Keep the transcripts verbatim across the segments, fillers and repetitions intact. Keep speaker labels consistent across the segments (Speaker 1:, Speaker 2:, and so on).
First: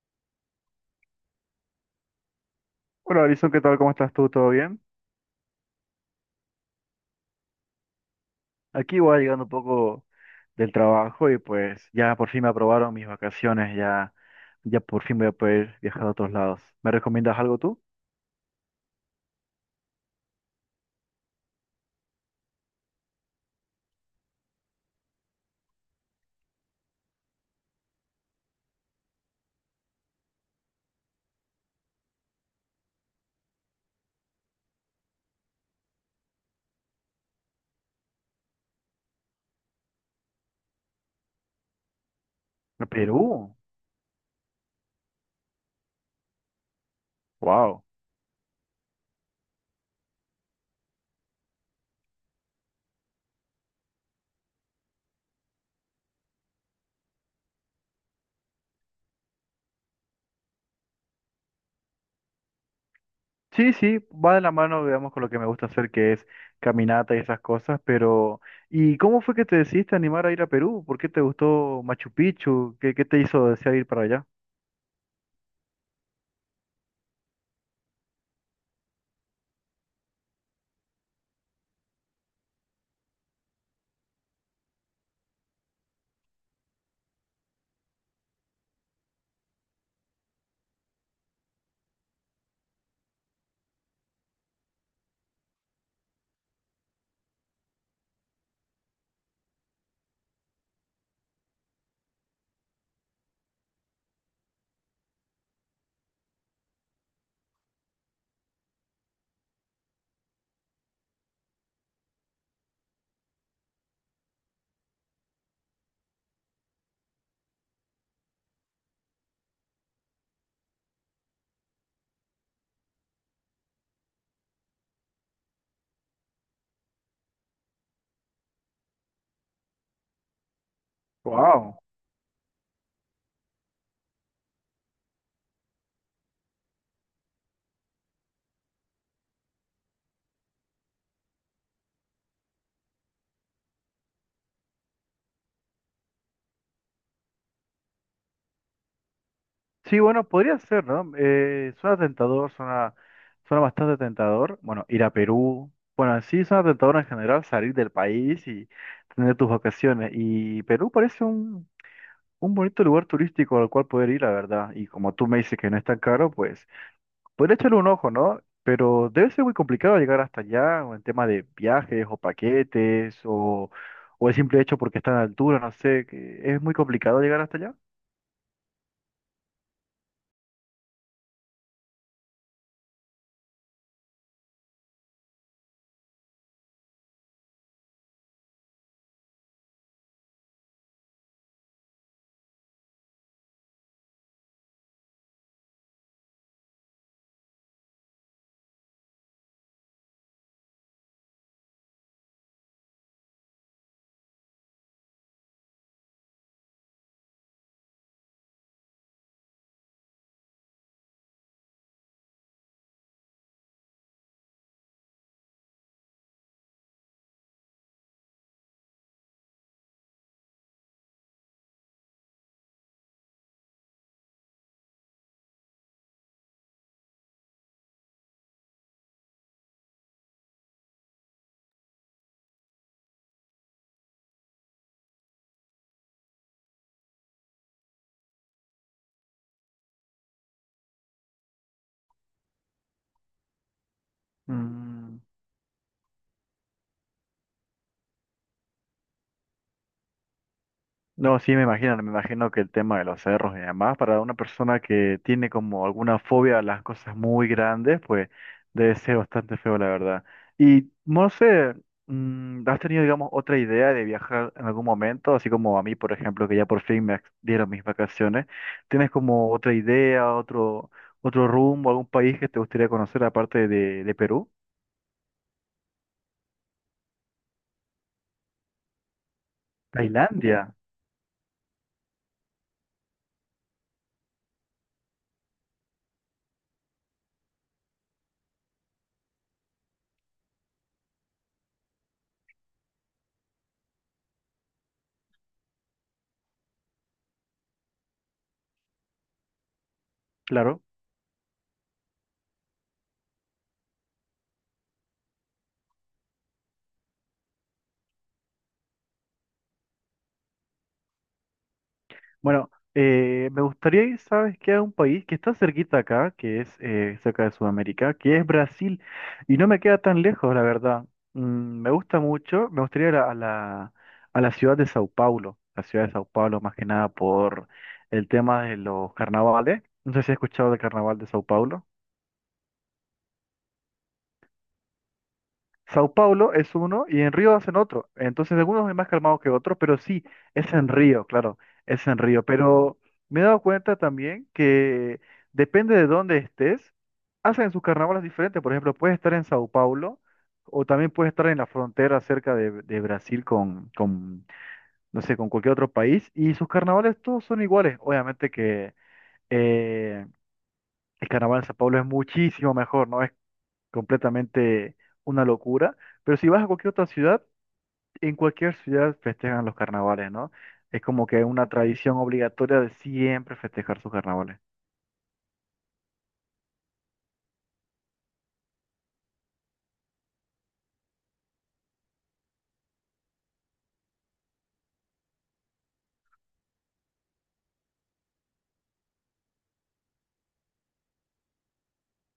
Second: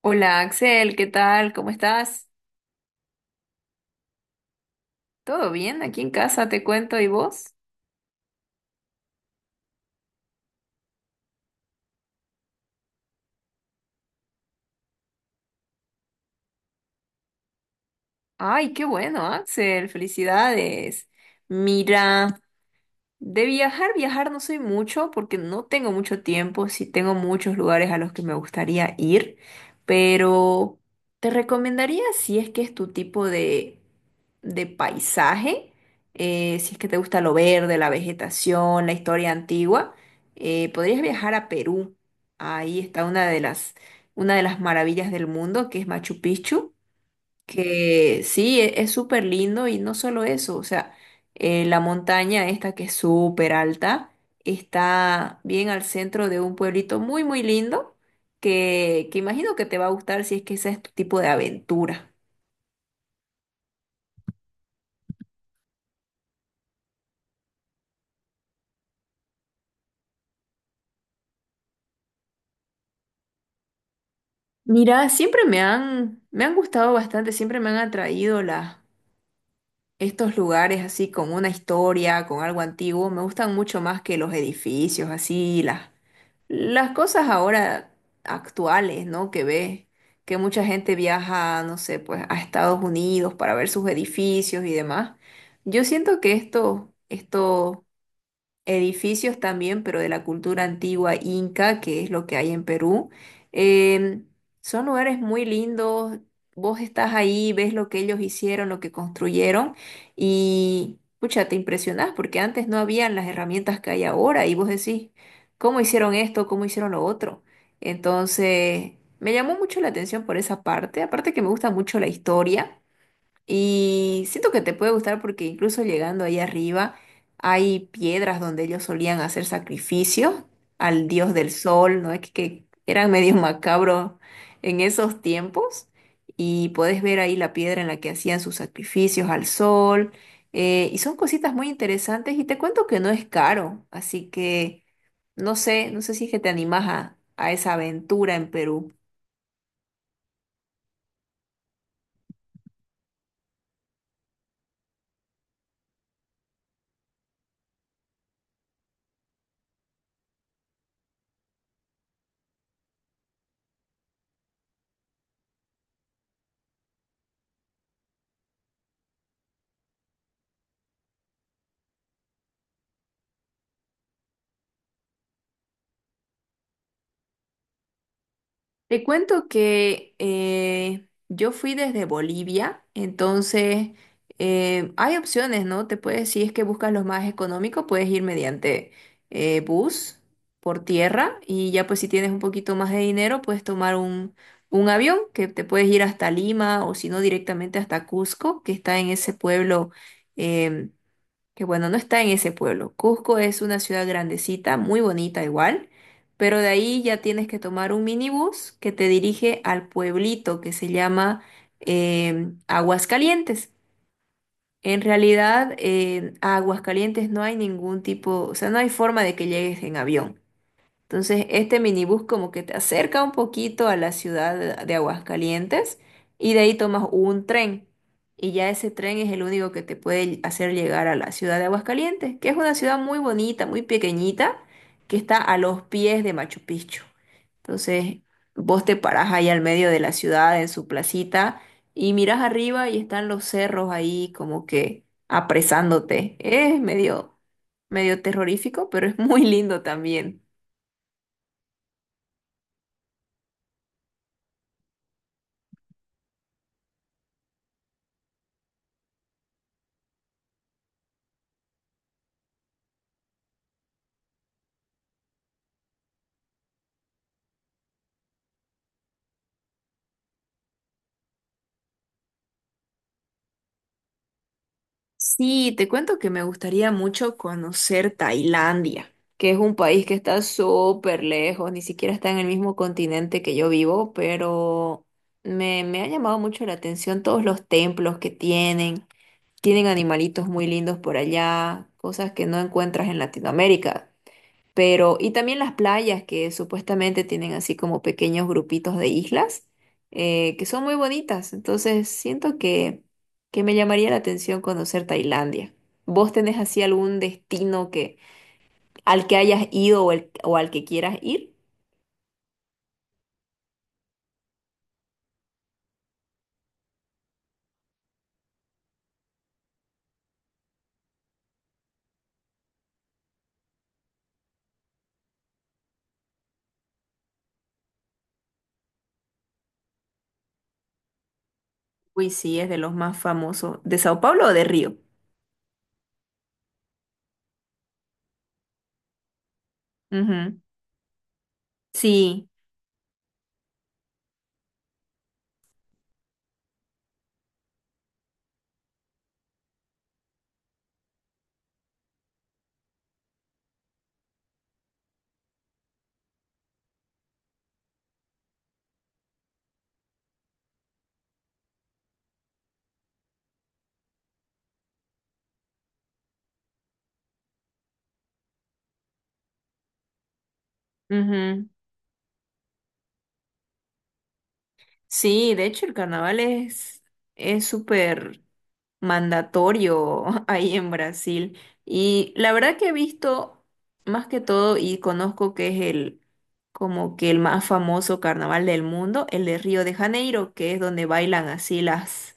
Speaker 1: Hola Axel, ¿qué tal? ¿Cómo estás?
Speaker 2: Hola, Alison, ¿qué tal? ¿Cómo estás tú? ¿Todo bien?
Speaker 1: ¿Todo bien? Aquí en casa te cuento, ¿y vos?
Speaker 2: Aquí voy llegando un poco del trabajo y pues ya por fin me aprobaron mis vacaciones, ya, ya por fin voy a poder viajar a otros lados. ¿Me recomiendas algo tú?
Speaker 1: Ay, qué bueno, Axel, felicidades. Mira. De viajar, viajar no soy mucho porque no tengo mucho tiempo, sí tengo muchos lugares a los que me gustaría ir, pero te recomendaría si es que es tu tipo de, de paisaje, eh, si es que te gusta lo verde, la vegetación, la historia antigua. Eh, podrías viajar a Perú. Ahí
Speaker 2: ¿A
Speaker 1: está una de
Speaker 2: Perú?
Speaker 1: las, una de las maravillas del mundo, que es Machu Picchu,
Speaker 2: Wow.
Speaker 1: que sí, e- es súper lindo. Y no solo eso, o sea, eh, la montaña esta que es súper alta está bien al centro de un pueblito muy, muy lindo que, que imagino que te va a gustar si es que ese es tu tipo de aventura.
Speaker 2: Sí, sí, va de la mano, digamos, con lo que me gusta hacer, que es caminata y esas cosas, pero ¿y cómo fue que te decidiste a animar a ir a Perú? ¿Por qué te gustó Machu Picchu? ¿Qué, qué te hizo desear ir para allá?
Speaker 1: Mira, siempre me han, me han gustado bastante, siempre me han atraído las, estos lugares así con una historia, con algo antiguo. Me gustan mucho más que los edificios así, las Las cosas ahora actuales, ¿no? Que ves que mucha gente viaja, no sé, pues a Estados Unidos para ver sus edificios y demás. Yo siento que esto, esto edificios también, pero de la cultura antigua inca, que es lo que hay en Perú. Em, Son lugares muy lindos, vos estás ahí, ves lo que ellos hicieron, lo que construyeron y, pucha, te impresionás porque antes no habían las herramientas que hay ahora y vos decís, ¿cómo hicieron esto? ¿Cómo hicieron lo otro? Entonces, me llamó mucho la atención por esa parte, aparte que me gusta mucho la historia. Y siento que te puede gustar porque incluso llegando ahí arriba hay piedras donde ellos solían hacer sacrificios al dios del
Speaker 2: Wow.
Speaker 1: sol, ¿no? Es que, que eran medio macabros en esos tiempos. Y podés ver ahí la piedra en la que hacían sus sacrificios al sol. Eh, y son cositas muy interesantes y te cuento que no es caro. Así que no sé, no sé si es que te animas a, a esa aventura en Perú.
Speaker 2: Sí, bueno, podría ser, ¿no? Eh, suena tentador, suena, suena bastante tentador. Bueno, ir a Perú. Bueno, sí suena tentador en general salir del país y tener tus vacaciones. Y Perú parece un, un bonito lugar turístico al cual poder ir, la verdad. Y como tú me dices que no es tan caro, pues podría echarle un ojo, ¿no? Pero debe ser muy complicado llegar hasta allá, o en tema de viajes o paquetes, o, o el simple hecho porque está en altura, no sé, que es muy complicado llegar hasta allá.
Speaker 1: Te cuento que eh, yo fui desde Bolivia, entonces eh, hay opciones, ¿no? Te puedes, si es que buscas los más económicos, puedes ir mediante eh, bus por tierra. Y ya pues si tienes un poquito más de dinero, puedes tomar un, un avión que te puedes ir hasta Lima, o si no directamente hasta Cusco, que está en ese pueblo. em, que bueno, no está en ese pueblo. Cusco es una ciudad grandecita, muy bonita igual, pero de ahí ya tienes que tomar un minibús que te dirige al pueblito que se llama eh, Aguascalientes. En realidad, eh, a Aguascalientes no hay ningún tipo, o sea, no hay forma de que llegues en avión. Entonces, este minibús como que te acerca un poquito a la ciudad de Aguascalientes y de ahí tomas un tren. Y ya ese tren es el único que te puede hacer llegar a la ciudad de Aguascalientes, que es una ciudad muy bonita, muy pequeñita, que está a los pies de Machu Picchu. Entonces, vos te parás ahí al medio de la ciudad, en su placita, y mirás arriba y están los cerros ahí como que
Speaker 2: Mm.
Speaker 1: apresándote. Es medio, medio terrorífico, pero es muy lindo también.
Speaker 2: No, sí, me imagino, me imagino que el tema de los cerros y demás, para una persona que tiene como alguna fobia a las cosas muy grandes, pues debe ser bastante feo, la verdad. Y no sé, mm, ¿has tenido, digamos, otra idea de viajar en algún momento? Así como a mí, por ejemplo, que ya por fin me ex- dieron mis vacaciones. ¿Tienes como otra idea, otro, otro rumbo, algún país que te gustaría conocer aparte de, de Perú?
Speaker 1: Sí, te cuento que me gustaría mucho conocer Tailandia, que es un país que está
Speaker 2: Tailandia,
Speaker 1: súper lejos, ni siquiera está en el mismo continente que yo vivo, pero me, me ha llamado mucho la atención todos los templos que tienen, tienen animalitos muy lindos por allá, cosas que no encuentras en Latinoamérica. Pero, y también las playas que supuestamente tienen así como pequeños grupitos de islas, eh, que
Speaker 2: claro.
Speaker 1: son muy bonitas. Entonces, siento que, que me llamaría la atención conocer Tailandia. ¿Vos tenés así algún destino que, al que hayas ido o, el- o al que quieras ir?
Speaker 2: Bueno, eh, me gustaría ir, ¿sabes qué? A un país que está cerquita acá, que es eh, cerca de Sudamérica, que es Brasil, y no me queda tan lejos, la verdad. Mm, me gusta mucho, me gustaría ir a, a la, a la ciudad de Sao Paulo, la ciudad de Sao Paulo más que nada por el tema de los carnavales. No sé si has escuchado del carnaval de Sao Paulo.
Speaker 1: Uy, sí, es de los más famosos. ¿De Sao Paulo o de Río?
Speaker 2: Sao Paulo es uno y en Río hacen otro. Entonces, algunos es más calmado que otros, pero sí,
Speaker 1: Ujú.
Speaker 2: es en Río, claro, es en Río.
Speaker 1: Sí,
Speaker 2: Pero me he dado cuenta también que depende de dónde estés, hacen sus carnavales diferentes. Por ejemplo, puedes estar en Sao Paulo o también puedes estar en la frontera cerca de, de Brasil con, con, no sé, con cualquier otro país y sus carnavales todos son iguales. Obviamente que eh, el carnaval de Sao Paulo es muchísimo mejor, ¿no? completamente una locura. Pero si vas a cualquier otra ciudad, en cualquier ciudad festejan los carnavales, ¿no? Es como que
Speaker 1: ujú.
Speaker 2: una tradición obligatoria de siempre festejar sus carnavales.
Speaker 1: Sí, de hecho el carnaval es es súper mandatorio ahí en Brasil. Y la verdad que he visto más que todo y conozco que es el como que el más famoso carnaval del mundo, el de Río de Janeiro, que es donde bailan así las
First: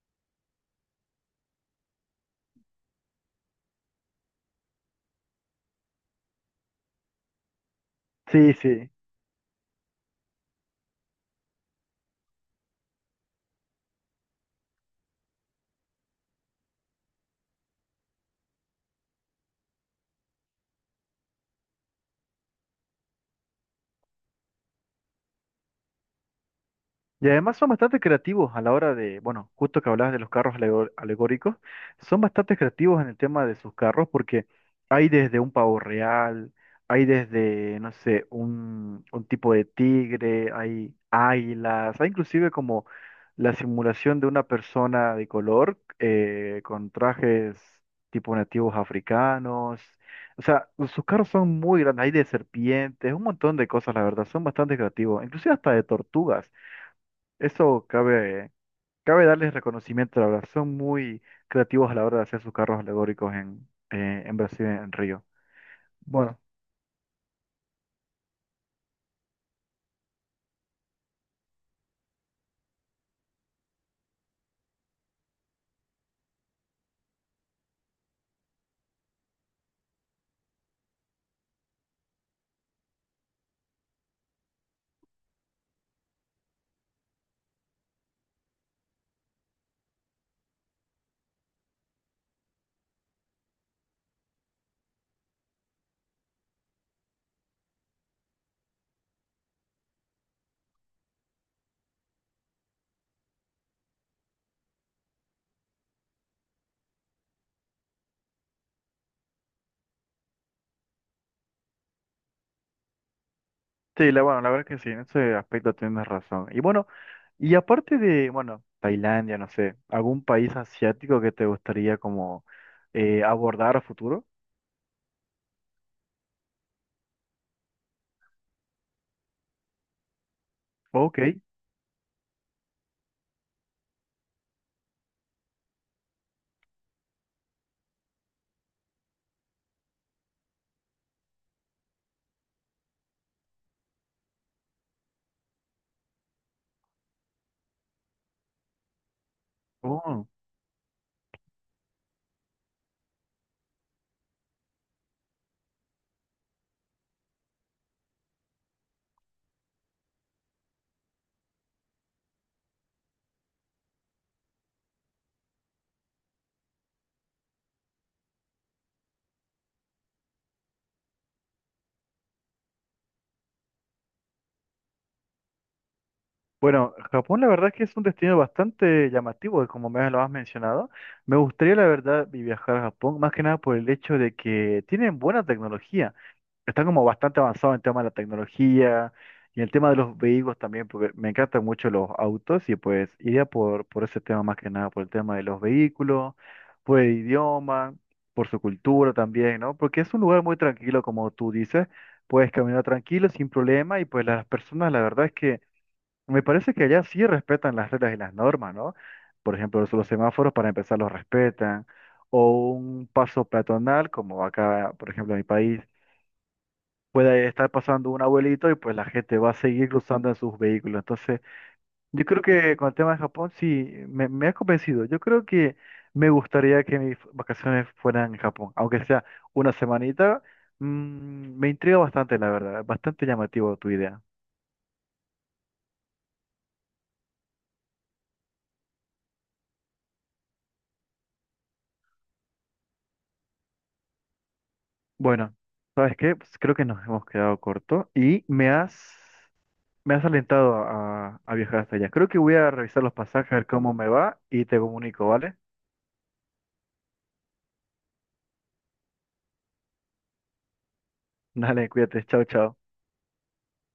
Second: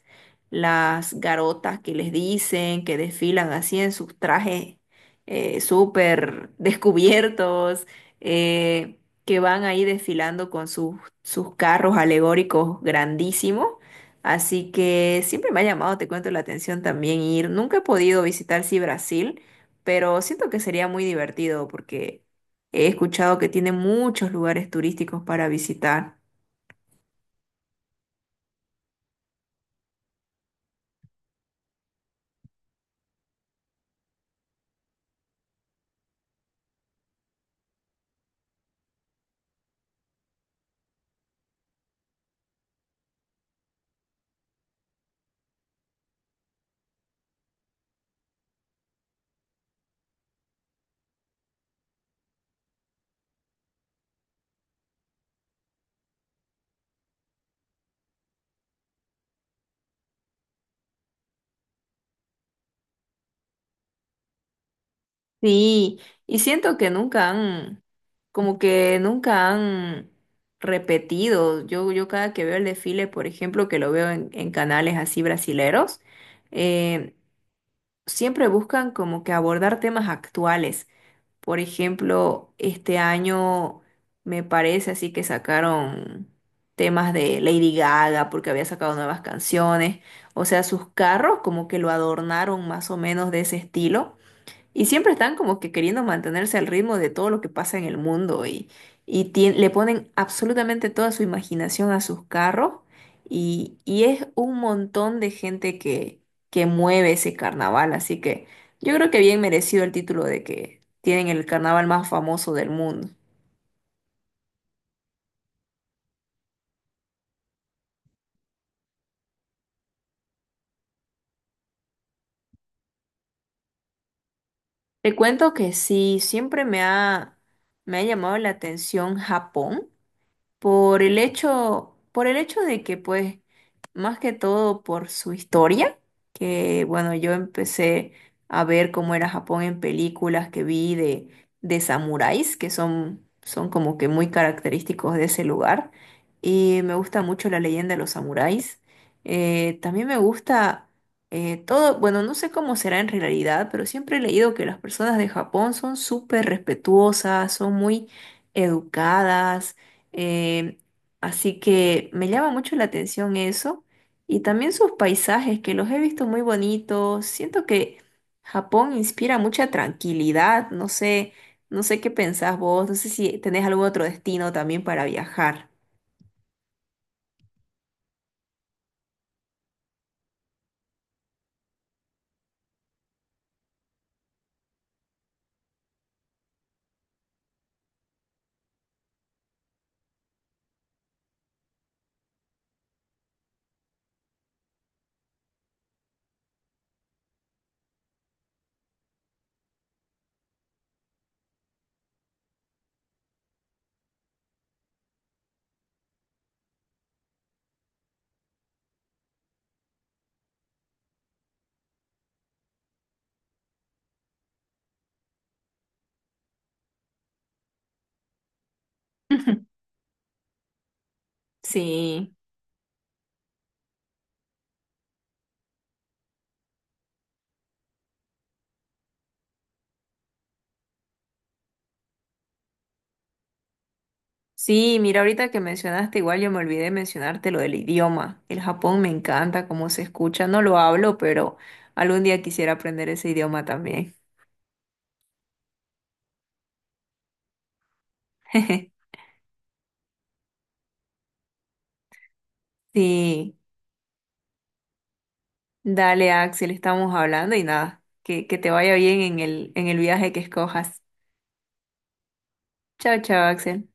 Speaker 1: las garotas que les dicen, que desfilan así en sus trajes eh, súper descubiertos,
Speaker 2: Sí, sí.
Speaker 1: eh, que van ahí desfilando con sus, sus carros alegóricos grandísimos. Así que siempre me ha llamado, te cuento, la atención también ir. Nunca he podido visitar sí Brasil, pero siento que sería muy divertido porque he escuchado que tiene muchos lugares turísticos para visitar.
Speaker 2: Y además son bastante creativos a la hora de, bueno, justo que hablabas de los carros alego- alegóricos, son bastante creativos en el tema de sus carros porque hay desde un pavo real, hay desde, no sé, un, un tipo de tigre, hay águilas, hay inclusive como la simulación de una persona de color eh, con trajes tipo nativos africanos. O sea, sus carros son muy grandes, hay de serpientes, un montón de cosas, la verdad, son bastante creativos, inclusive hasta de tortugas. Eso cabe, cabe darles reconocimiento, la verdad. Son muy creativos a la hora de hacer sus carros alegóricos en, eh, en Brasil, en Río.
Speaker 1: Sí, y
Speaker 2: Bueno,
Speaker 1: siento que nunca han, como que nunca han repetido. Yo, yo cada que veo el desfile, por ejemplo, que lo veo en, en canales así brasileros, eh, siempre buscan como que abordar temas actuales. Por ejemplo, este año me parece así que sacaron temas de Lady Gaga porque había sacado nuevas canciones. O sea, sus carros como que lo adornaron más o menos de ese estilo. Y siempre están como que queriendo mantenerse al ritmo de todo lo que pasa en el mundo y, y tien- le ponen absolutamente toda su imaginación a sus carros y, y es un montón de gente que, que mueve ese carnaval, así que yo creo que bien merecido el título de que tienen el carnaval más famoso del mundo.
Speaker 2: sí, la, bueno, la verdad que sí, en ese aspecto tienes razón. Y bueno, y aparte de, bueno, Tailandia, no sé, ¿algún país asiático que te gustaría como eh, abordar a futuro?
Speaker 1: Te cuento que sí, siempre me ha, me ha llamado la atención Japón. Por el
Speaker 2: Ok.
Speaker 1: hecho, por el hecho de que, pues, más que todo por su historia, que bueno, yo empecé a ver cómo era Japón en películas que vi de, de samuráis, que son, son como que muy característicos de ese lugar. Y me gusta mucho la leyenda de los samuráis. Eh, también me
Speaker 2: Oh.
Speaker 1: gusta eh, todo, bueno, no sé cómo será en realidad, pero siempre he leído que las personas de Japón son súper respetuosas, son muy educadas, eh, así que me llama mucho la atención eso y también sus paisajes que los he visto muy bonitos. Siento que Japón inspira mucha tranquilidad. No sé, no sé qué pensás vos. No sé si tenés algún otro destino también para viajar.
Speaker 2: Bueno, Japón la verdad es que es un destino bastante llamativo, como me lo has mencionado. Me gustaría la verdad vi- viajar a Japón, más que nada por el hecho de que tienen buena tecnología. Están como bastante avanzados en tema de la tecnología y el tema de los vehículos también, porque me encantan mucho los autos y pues iría por, por ese tema más que nada, por el tema de los vehículos, por el idioma, por su cultura también, ¿no? Porque es un lugar muy tranquilo, como tú dices, puedes caminar tranquilo, sin problema y pues las personas la verdad es que... Me parece que allá sí respetan las reglas y las normas, ¿no? Por ejemplo, los los semáforos para empezar los respetan, o un paso peatonal, como acá, por ejemplo, en mi país, puede estar pasando un abuelito y pues la gente va a seguir cruzando en sus vehículos. Entonces, yo
Speaker 1: Sí,
Speaker 2: creo que con el tema de Japón sí, me, me ha convencido. Yo creo que me gustaría que mis vacaciones fueran en Japón, aunque sea una semanita. Mm, me intriga bastante, la verdad, bastante llamativo tu idea.
Speaker 1: sí, mira, ahorita que mencionaste, igual yo me olvidé de mencionarte lo del idioma. El Japón me encanta cómo se escucha, no lo hablo, pero algún día quisiera aprender ese idioma también.
Speaker 2: Bueno, ¿sabes qué? Pues creo que nos hemos quedado corto y me has, me has alentado a, a viajar hasta allá. Creo que voy a revisar los pasajes,
Speaker 1: Sí.
Speaker 2: a ver cómo me va y te comunico, ¿vale?
Speaker 1: Dale, Axel, estamos hablando y nada, que, que te vaya bien en el, en el viaje que escojas.
Speaker 2: Dale, cuídate, chao, chao.
Speaker 1: Chao, chao, Axel.